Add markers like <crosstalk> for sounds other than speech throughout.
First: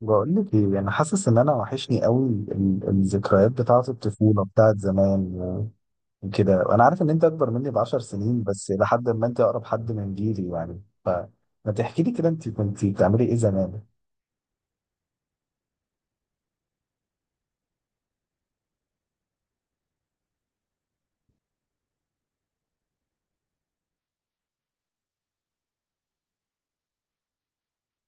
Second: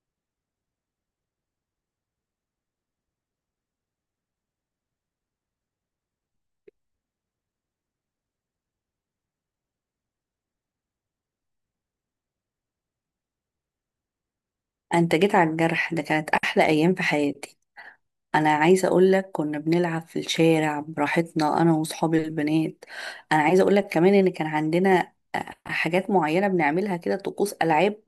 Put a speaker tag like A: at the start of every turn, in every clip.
A: بقول لك ايه، انا حاسس ان انا وحشني قوي الذكريات بتاعه الطفوله بتاعه زمان وكده. وانا عارف ان انت اكبر مني ب 10 سنين، بس لحد ما انت اقرب حد من جيلي يعني، فما تحكي لي كده انت كنت بتعملي ايه زمان؟
B: انت جيت على الجرح ده، كانت احلى ايام في حياتي. انا عايزه اقول لك، كنا بنلعب في الشارع براحتنا انا واصحابي البنات. انا عايزه اقول لك كمان ان كان عندنا حاجات معينه بنعملها كده، طقوس العاب.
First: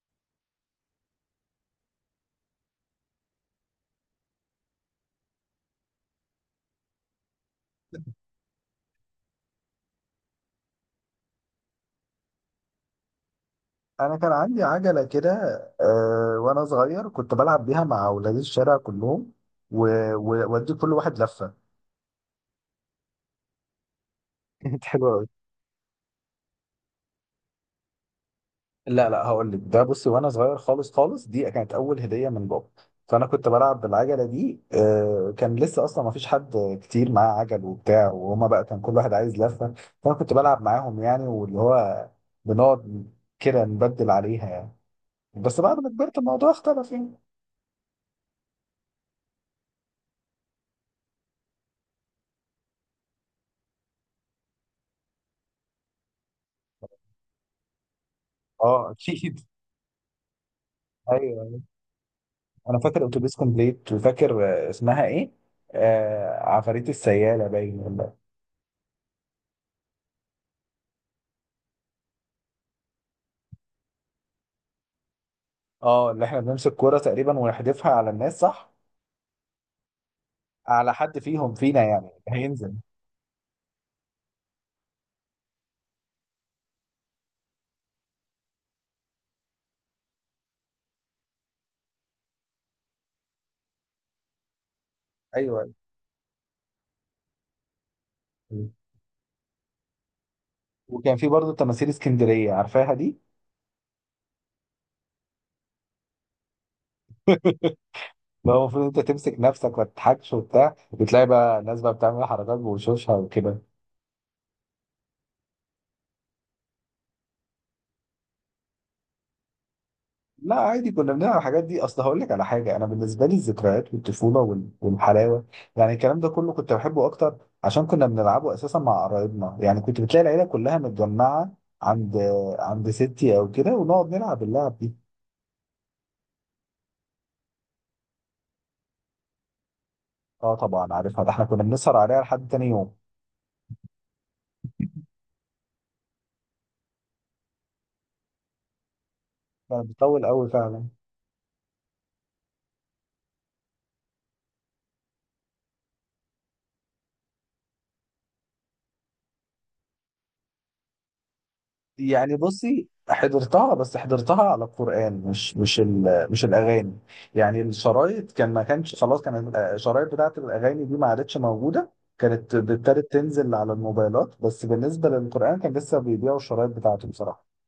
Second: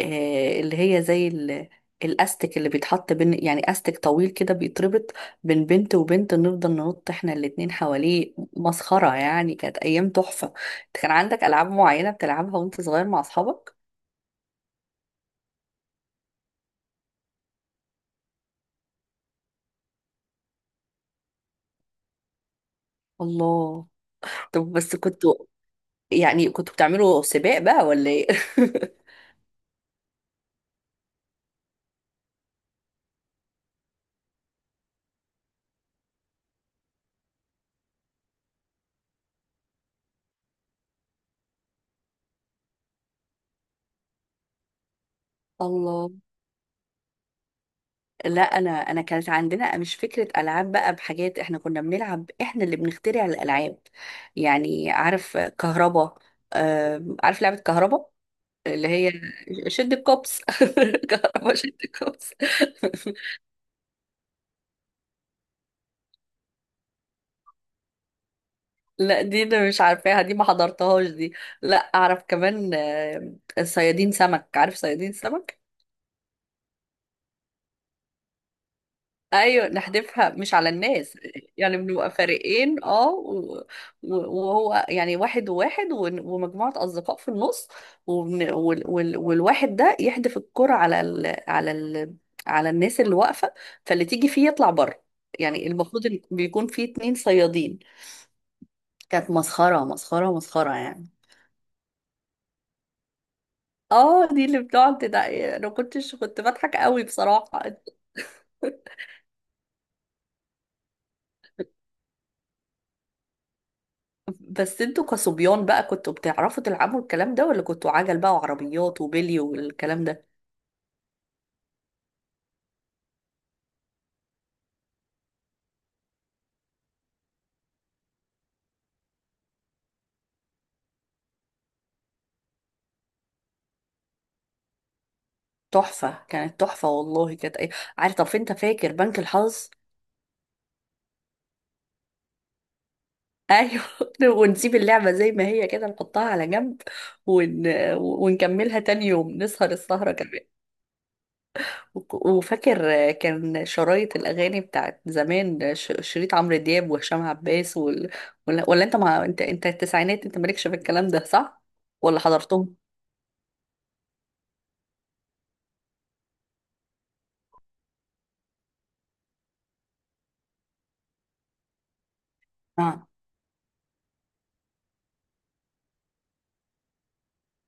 B: اللي هي زي الاستك اللي بيتحط بين، يعني استك طويل كده بيتربط بين بنت وبنت، نفضل ننط احنا الاتنين حواليه، مسخره يعني، كانت ايام تحفه. انت كان عندك العاب معينه بتلعبها وانت صغير مع اصحابك؟
A: انا كان عندي عجله كده. وانا صغير كنت بلعب بيها مع اولاد الشارع كلهم، وودي كل واحد لفه.
B: الله.
A: <laughs>
B: طب
A: كانت
B: بس كنت...
A: حلوة.
B: يعني كنتوا بتعملوا سباق بقى ولا ايه؟ <laughs>
A: لا لا، هقول لك ده. بصي، وانا صغير خالص خالص، دي كانت اول هديه من بابا. فانا كنت بلعب بالعجله دي، كان لسه اصلا ما فيش حد كتير معاه عجل وبتاع، وهما بقى كان كل واحد عايز لفه، فانا كنت بلعب معاهم يعني، واللي هو بنقعد كده نبدل عليها يعني. بس بعد ما
B: الله.
A: كبرت الموضوع اختلف يعني.
B: لا انا كانت عندنا مش فكره العاب بقى بحاجات، احنا كنا بنلعب، احنا اللي بنخترع الالعاب. يعني عارف كهربا؟ عارف لعبه كهربا؟ اللي
A: اه
B: هي...
A: اكيد.
B: شد الكوبس، <laughs>
A: ايوه
B: كهربا
A: أيوة.
B: شد الكوبس.
A: انا فاكر اتوبيس
B: <laughs>
A: كومبليت، وفاكر اسمها ايه، آه عفاريت السياله، باين ولا.
B: لا دي انا مش عارفاها، دي ما حضرتهاش دي. لا اعرف كمان، صيادين سمك، عارف صيادين سمك؟
A: اه، اللي احنا بنمسك كوره تقريبا ونحدفها على الناس، صح؟
B: ايوه، نحدفها مش على
A: على
B: الناس.
A: حد فيهم
B: يعني
A: فينا يعني
B: بنبقى
A: هينزل.
B: فريقين اه، و- وهو يعني واحد وواحد ومجموعة اصدقاء في النص. والواحد ده يحدف الكرة على الناس اللي واقفة. فاللي تيجي فيه يطلع بره. يعني
A: ايوه.
B: المفروض إن بيكون فيه اتنين صيادين.
A: مم.
B: كانت مسخرة، مسخرة، مسخرة يعني.
A: وكان في برضه تماثيل اسكندريه، عارفاها دي؟
B: اه دي اللي بتقعد ده. انا كنت بضحك قوي بصراحة.
A: <laughs> اللي هو المفروض انت تمسك نفسك ما تضحكش وبتاع، بتلاقي بقى الناس بقى بتعمل حركات بوشوشها وكده.
B: بس انتوا كصبيان بقى، كنتوا بتعرفوا تلعبوا الكلام ده؟ ولا كنتوا عجل بقى وعربيات وبلي والكلام ده؟
A: لا عادي، كنا بنلعب الحاجات دي. اصل هقول لك على حاجه، انا بالنسبه لي الذكريات والطفوله والحلاوه يعني، الكلام ده كله كنت بحبه اكتر عشان كنا بنلعبه اساسا مع قرايبنا يعني، كنت بتلاقي العيله كلها متجمعه عند عند ستي او كده ونقعد نلعب اللعب دي.
B: تحفة، كانت تحفة والله، كانت ايه. عارف؟ طب انت فاكر بنك الحظ؟
A: اه طبعا عارفها، ده احنا كنا بنسهر عليها لحد تاني يوم.
B: ايوه. <laughs> ونسيب اللعبة زي ما هي كده، نحطها على جنب، ون... ونكملها تاني يوم، نسهر
A: لا،
B: السهرة
A: بتطول
B: كمان.
A: قوي فعلا.
B: وفاكر كان شرايط الأغاني بتاعت زمان، شريط عمرو دياب وهشام عباس ولا انت انت التسعينات، انت مالكش في الكلام ده، صح؟ ولا
A: يعني
B: حضرتهم؟
A: بصي، حضرتها بس حضرتها على القرآن، مش الأغاني. يعني الشرايط كان ما كانش، خلاص كان الشرايط بتاعت الأغاني دي ما عادتش موجودة، كانت
B: آه.
A: ابتدت تنزل على الموبايلات. بس بالنسبة للقرآن كان لسه بيبيعوا الشرايط بتاعته بصراحة.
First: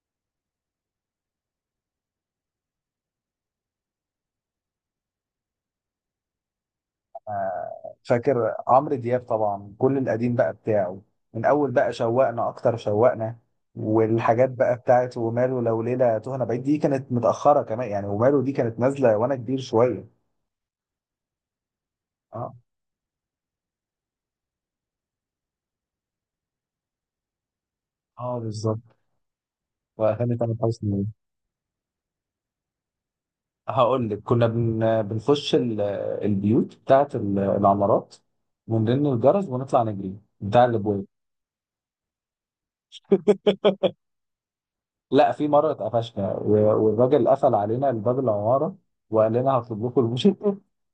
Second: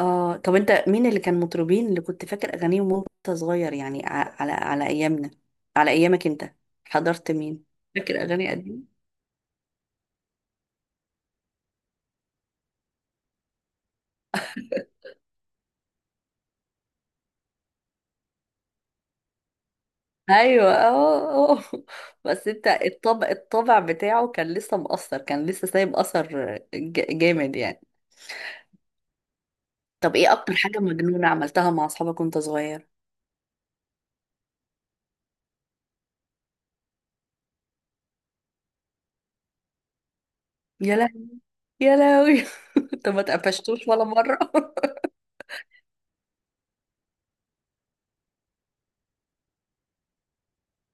B: اه طب انت مين اللي كان مطربين اللي كنت فاكر اغانيهم وانت صغير، يعني على ايامنا، على ايامك انت، حضرت مين؟ فاكر اغاني
A: فاكر عمرو
B: قديمه؟
A: دياب طبعا، كل القديم بقى بتاعه، من أول بقى شوقنا أكتر شوقنا. والحاجات بقى بتاعت وماله لو ليلة تهنا بعيد، دي كانت متأخرة كمان يعني، وماله دي كانت نازلة وأنا كبير شوية.
B: ايوه، اه، آه. <laughs> بس
A: اه،
B: انت الطبع بتاعه كان لسه مؤثر، كان لسه سايب اثر جامد يعني.
A: اه بالظبط.
B: طب ايه
A: واغاني تامر
B: اكتر حاجه
A: حسني.
B: مجنونه عملتها مع اصحابك وانت صغير؟
A: هقول لك، كنا بنخش البيوت بتاعت العمارات ونرن الجرس ونطلع نجري بتاع
B: يا
A: الابواب.
B: لهوي. يا لهوي. <laughs> انت ما اتقفشتوش
A: <laughs>
B: ولا مره؟ <laughs>
A: لا، في مره اتقفشنا والراجل قفل علينا الباب، العماره، وقال لنا هطلب لكم المش- <laughs>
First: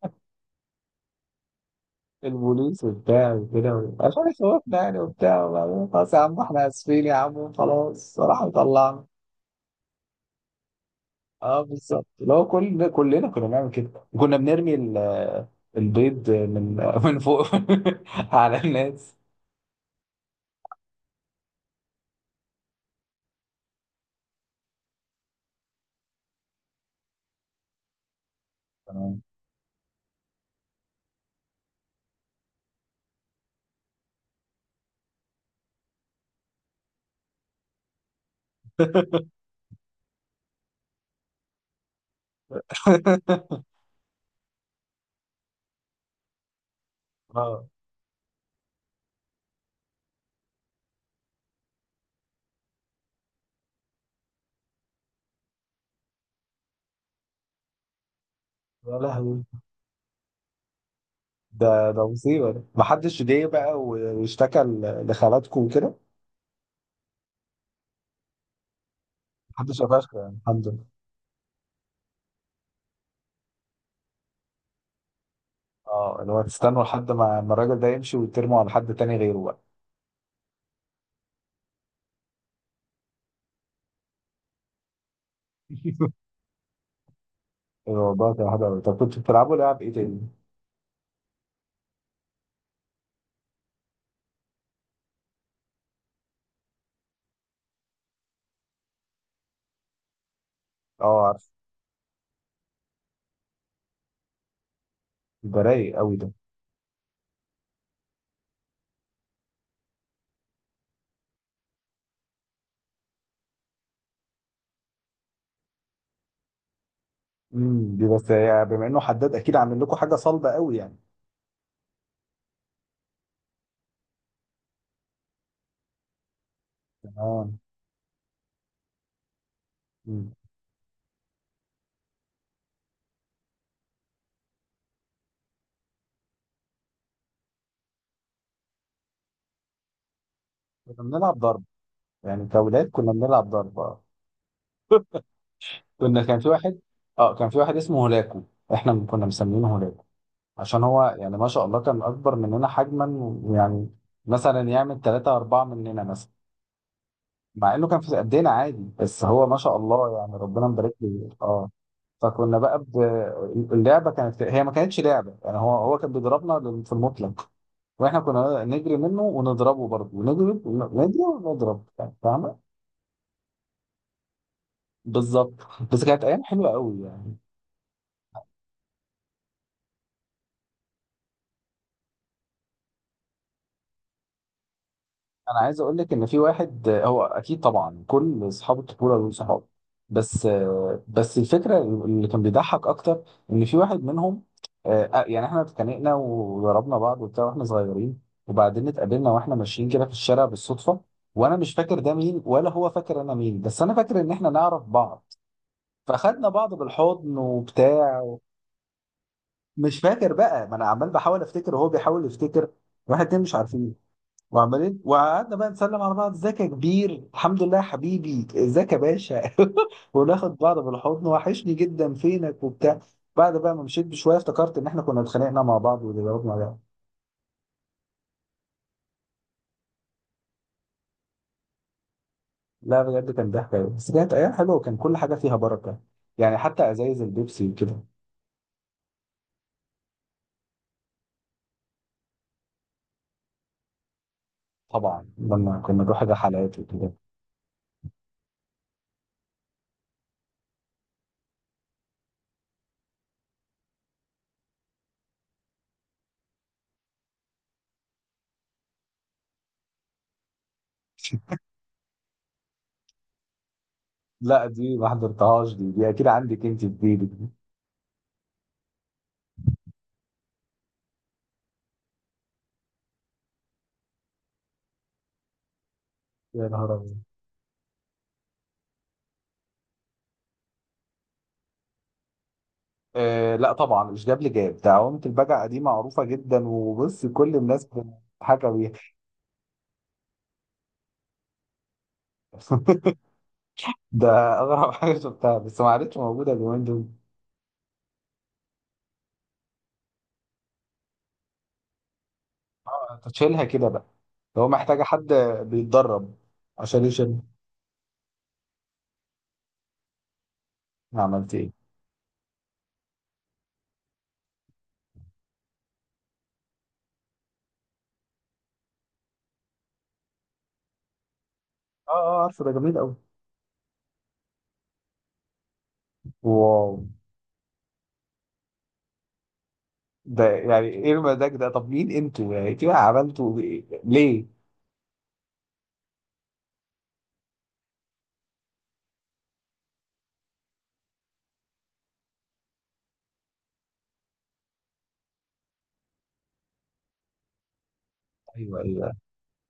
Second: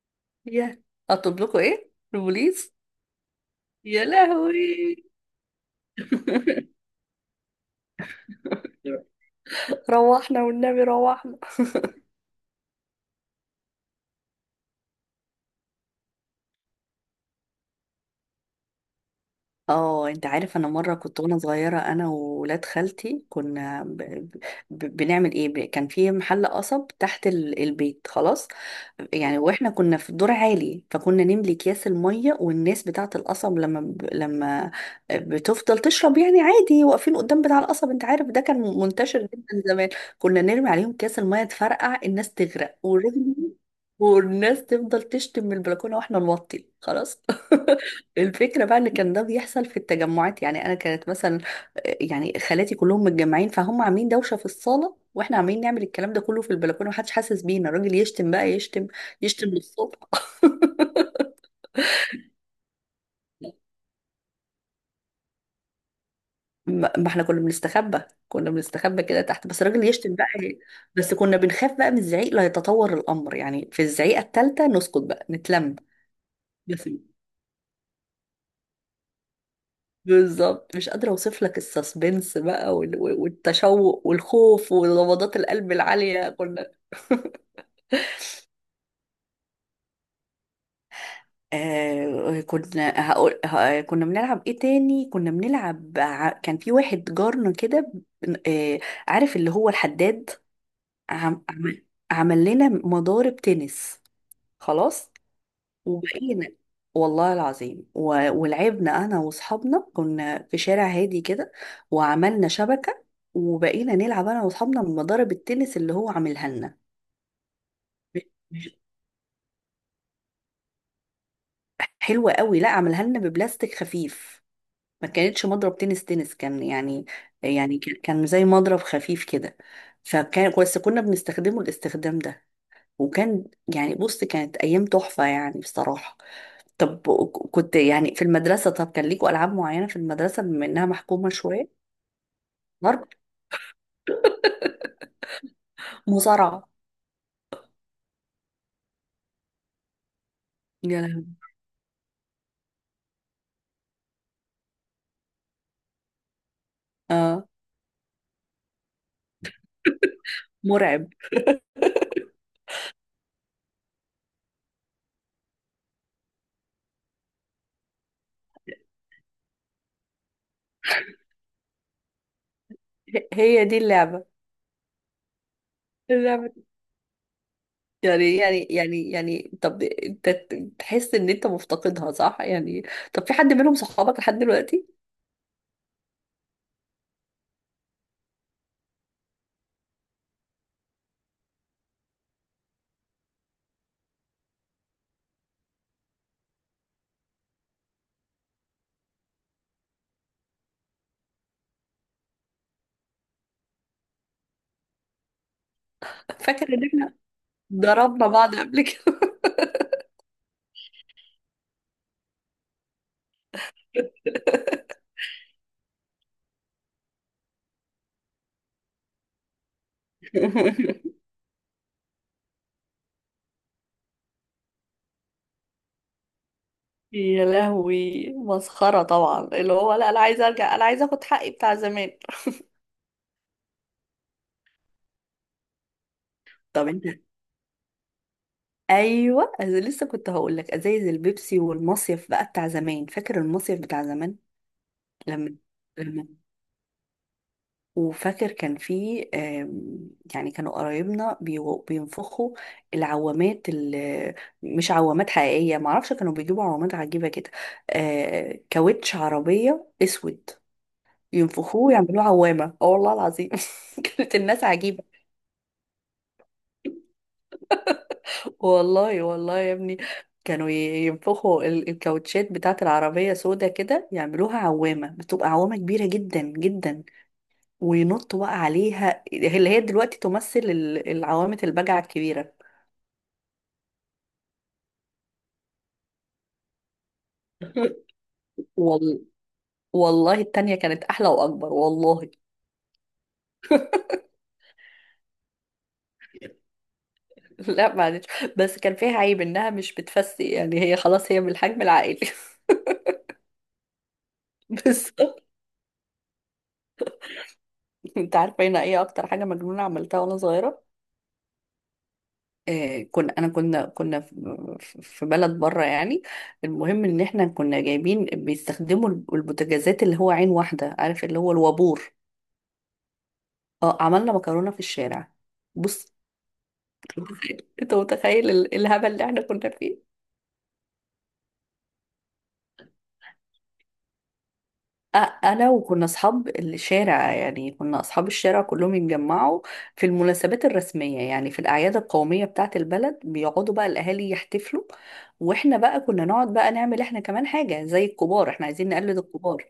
B: يا! اطلب لكم ايه، البوليس؟
A: البوليس وبتاع وكده،
B: يا
A: عشان يخوفنا
B: لهوي.
A: يعني وبتاع. وبعدين خلاص، يا عم احنا اسفين، يا عم خلاص، راح مطلعنا.
B: <laughs> روحنا والنبي، روحنا.
A: اه بالظبط. لو كلنا كنا بنعمل كده، وكنا بنرمي البيض من فوق <laughs> على الناس.
B: اه انت عارف، انا مره كنت وانا صغيره، انا وولاد خالتي كنا ب... ب... بنعمل ايه، كان في محل قصب تحت البيت، خلاص.
A: تمام.
B: يعني واحنا كنا في الدور عالي، فكنا نملي اكياس الميه، والناس بتاعه القصب لما لما بتفضل تشرب يعني عادي، واقفين قدام بتاع القصب، انت عارف ده كان منتشر
A: <laughs>
B: جدا زمان. كنا نرمي عليهم اكياس الميه، تفرقع، الناس تغرق، والراجل والناس تفضل تشتم من البلكونه، واحنا نوطي خلاص.
A: اه.
B: <laughs> الفكرة بقى ان كان ده بيحصل في التجمعات، يعني انا كانت مثلا يعني خالاتي كلهم متجمعين، فهم عاملين دوشة في الصالة، واحنا عاملين نعمل الكلام ده كله في البلكونة، محدش حاسس بينا، الراجل يشتم بقى، يشتم،
A: يا لهوي.
B: يشتم للصبح. <laughs>
A: ده مصيبة. ده محدش جه بقى واشتكى لخالاتكم وكده؟
B: ما احنا كنا بنستخبى، كنا بنستخبى كده تحت، بس
A: محدش
B: الراجل يشتم
A: قفشكم
B: بقى
A: يعني،
B: إيه؟
A: الحمد لله.
B: بس كنا بنخاف بقى من الزعيق لا يتطور الامر، يعني في الزعيقة التالتة نسكت بقى، نتلم.
A: اه، اللي هو تستنوا لحد ما الراجل ده يمشي، وترموا على حد تاني غيره بقى.
B: بالظبط، مش قادرة اوصف لك السسبنس بقى، والتشوق والخوف ونبضات القلب
A: <laughs>
B: العالية كنا... <laughs>
A: الموضوع كان حلو قوي. طب كنتوا بتلعبوا لعب ايه تاني؟
B: كنا هقول كنا بنلعب ايه تاني، كنا بنلعب كان في واحد جارنا كده. بن- آه عارف اللي هو الحداد؟
A: اه
B: عم
A: عارف.
B: عم- عمل لنا مضارب تنس، خلاص.
A: ده رايق قوي ده.
B: وبقينا، والله العظيم، ولعبنا انا واصحابنا، كنا في شارع هادي كده، وعملنا شبكة، وبقينا نلعب انا واصحابنا بمضارب التنس اللي هو عاملها لنا.
A: دي
B: ب-
A: بس يعني،
B: مش-
A: بما انه حداد اكيد عامل لكم حاجة صلبة قوي يعني.
B: حلوة قوي، لا عاملها لنا ببلاستيك خفيف. ما كانتش مضرب تنس، كان يعني،
A: اه.
B: يعني كان زي مضرب خفيف كده،
A: مم.
B: فكان بس كنا بنستخدمه الاستخدام ده. وكان يعني بص، كانت ايام تحفة يعني بصراحة. طب كنت يعني في المدرسة، طب كان ليكوا ألعاب معينة في المدرسة بما إنها
A: كنا
B: محكومة
A: بنلعب ضرب،
B: شوية؟
A: يعني كأولاد
B: ضرب.
A: كنا بنلعب ضرب، اه. كان في
B: مصارعة.
A: واحد، اه كان في واحد اسمه هولاكو. احنا كنا مسمينه هولاكو عشان
B: يا
A: هو
B: لهوي.
A: يعني ما شاء الله كان اكبر مننا حجما يعني، مثلا يعمل ثلاثة أربعة مننا مثلا،
B: اه،
A: مع انه كان في قدنا عادي، بس هو ما شاء الله يعني ربنا مبارك
B: مرعب.
A: له. اه. فكنا بقى ب... اللعبه كانت هي، ما كانتش لعبه يعني، هو كان بيضربنا في المطلق، واحنا كنا نجري منه ونضربه برضه، ونجري ونجري ونضرب يعني، فاهم؟
B: هي دي اللعبة.
A: بالظبط. بس كانت ايام
B: اللعبة.
A: حلوه قوي يعني.
B: يعني طب انت تحس ان انت مفتقدها صح يعني؟ طب في حد منهم صحابك لحد دلوقتي؟
A: انا عايز اقول لك ان في واحد، هو اكيد طبعا كل اصحاب الطفوله دول صحاب، بس بس الفكره اللي كان بيضحك اكتر، ان في واحد منهم، يعني احنا اتخانقنا وضربنا بعض وبتاع واحنا صغيرين، وبعدين اتقابلنا واحنا ماشيين كده في الشارع بالصدفه، وانا مش فاكر ده مين، ولا هو فاكر انا مين، بس انا فاكر ان احنا نعرف بعض، فخدنا
B: فاكر
A: بعض
B: ان احنا
A: بالحضن وبتاع.
B: ضربنا بعض قبل كده.
A: مش فاكر بقى، ما انا عمال بحاول افتكر وهو بيحاول يفتكر، واحد اتنين مش عارفين وعمالين. وقعدنا بقى نسلم على بعض، ازيك يا كبير، الحمد لله يا حبيبي، ازيك يا باشا، <laughs> وناخد بعض
B: <laughs>
A: بالحضن، وحشني جدا، فينك وبتاع. بعد بقى ما مشيت بشويه افتكرت ان احنا كنا اتخانقنا مع بعض وضربنا بعض.
B: يا لهوي، مسخرة طبعا، اللي هو لا، انا عايزة ارجع، انا عايزة اخد حقي بتاع زمان.
A: لا بجد، كان ضحك أوي. بس كانت ايام حلوه، وكان كل حاجه فيها بركه، يعني
B: طب
A: حتى
B: انت...
A: ازايز البيبسي وكده.
B: ايوه أنا لسه كنت هقول لك ازايز البيبسي والمصيف بقى بتاع زمان، فاكر المصيف بتاع زمان؟
A: طبعا
B: لما،
A: لما كنا نروح
B: لما،
A: الرحلات وكده.
B: وفاكر كان في يعني كانوا قرايبنا بينفخوا العوامات اللي مش عوامات حقيقيه، معرفش، كانوا بيجيبوا عوامات عجيبه كده. كاوتش عربيه اسود،
A: <laughs>
B: ينفخوه ويعملوه عوامه، اه والله العظيم. <laughs> كانت الناس
A: لا دي
B: عجيبه.
A: ما حضرتهاش دي اكيد عندك انت في جيبك دي.
B: والله والله يا ابني، كانوا ينفخوا الكاوتشات بتاعت العربية سودا كده، يعملوها عوامة، بتبقى عوامة كبيرة جدا
A: يا نهار
B: جدا،
A: أبيض.
B: وينطوا بقى عليها، اللي هي دلوقتي تمثل العوامة البجعة الكبيرة.
A: آه لا طبعا، مش جاب لي، جاب ده عوامة البجع، دي معروفة جدا، وبص كل الناس
B: <laughs>
A: بتضحك بيها.
B: وال... والله التانية كانت أحلى وأكبر والله.
A: <laughs>
B: <laughs>
A: ده أغرب حاجة شفتها، بس ما عادتش موجودة اليومين دول.
B: لا معلش، بس كان فيها عيب إنها مش بتفسي، يعني هي خلاص، هي بالحجم العائلي.
A: أنت تشيلها كده بقى لو
B: <laughs>
A: محتاجة
B: بس...
A: حد بيتدرب عشان يشيل.
B: أنت عارفة هنا إيه أكتر حاجة مجنونة عملتها وأنا صغيرة؟
A: عملت إيه؟
B: آه، كنا انا كنا كنا في في بلد بره يعني. المهم ان احنا كنا جايبين بيستخدموا البوتاجازات، اللي هو عين واحده، عارف اللي هو
A: آه،
B: الوابور؟
A: آه، عارفه، ده جميل أوي.
B: اه، عملنا مكرونه في الشارع. بص.
A: واو.
B: <laughs> انت متخيل الهبل اللي احنا كنا فيه.
A: ده يعني إيه المزاج ده؟ طب مين أنتوا يعني؟ أنتوا عملتوا إيه؟ ليه؟
B: انا، وكنا اصحاب الشارع يعني، كنا اصحاب الشارع كلهم يتجمعوا في المناسبات الرسميه، يعني في الاعياد القوميه بتاعه البلد، بيقعدوا بقى الاهالي يحتفلوا، واحنا بقى كنا نقعد بقى نعمل احنا كمان حاجه زي الكبار، احنا
A: أيوه
B: عايزين
A: أيوه.
B: نقلد الكبار،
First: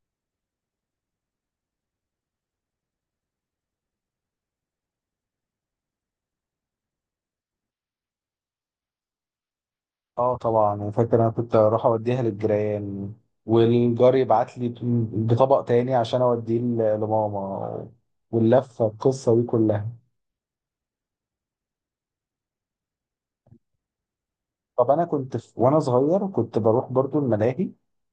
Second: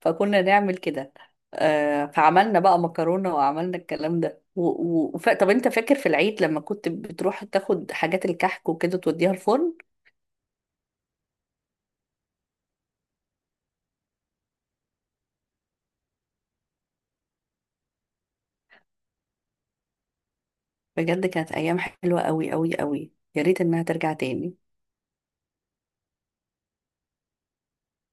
B: فكنا نعمل كده. فعملنا بقى مكرونة، وعملنا الكلام ده طب انت فاكر في العيد لما كنت بتروح تاخد حاجات الكحك وكده توديها الفرن؟
A: اه طبعا، انا فاكر انا كنت اروح اوديها للجيران، والجار يبعت لي بطبق تاني عشان اوديه لماما، واللفه القصه دي كلها.
B: بجد كانت ايام حلوة قوي قوي قوي، يا ريت انها ترجع تاني.
A: طب انا كنت في وانا صغير كنت بروح برضو الملاهي،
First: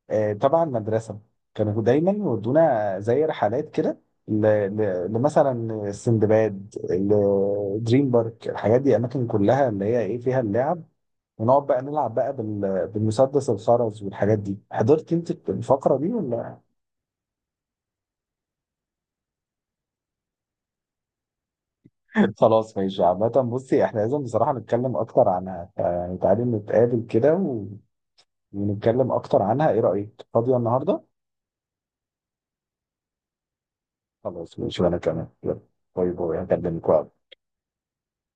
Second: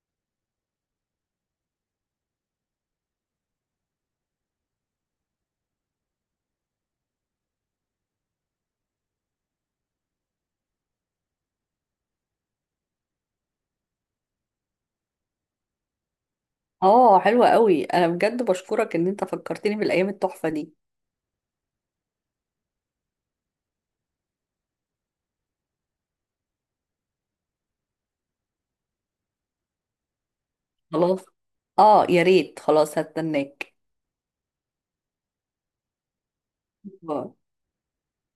A: تبع المدرسه، كانوا دايما يودونا زي رحلات كده ل- لمثلا السندباد، دريم بارك، الحاجات دي، اماكن كلها اللي هي ايه، فيها اللعب، ونقعد بقى نلعب بقى بالمسدس الخرز والحاجات دي. حضرت انت الفقره دي ولا؟
B: اه، حلوة قوي، انا بجد بشكرك ان انت فكرتني بالايام التحفة دي.
A: خلاص ماشي. عامة بصي، احنا لازم بصراحة نتكلم أكتر عنها يعني، تعالي نتقابل كده و... ونتكلم أكتر عنها، إيه رأيك؟ فاضية النهاردة؟
B: خلاص. اه يا ريت، خلاص هستناك.
A: خلاص ماشي، وأنا كمان. يلا، باي باي، هكلمك وقت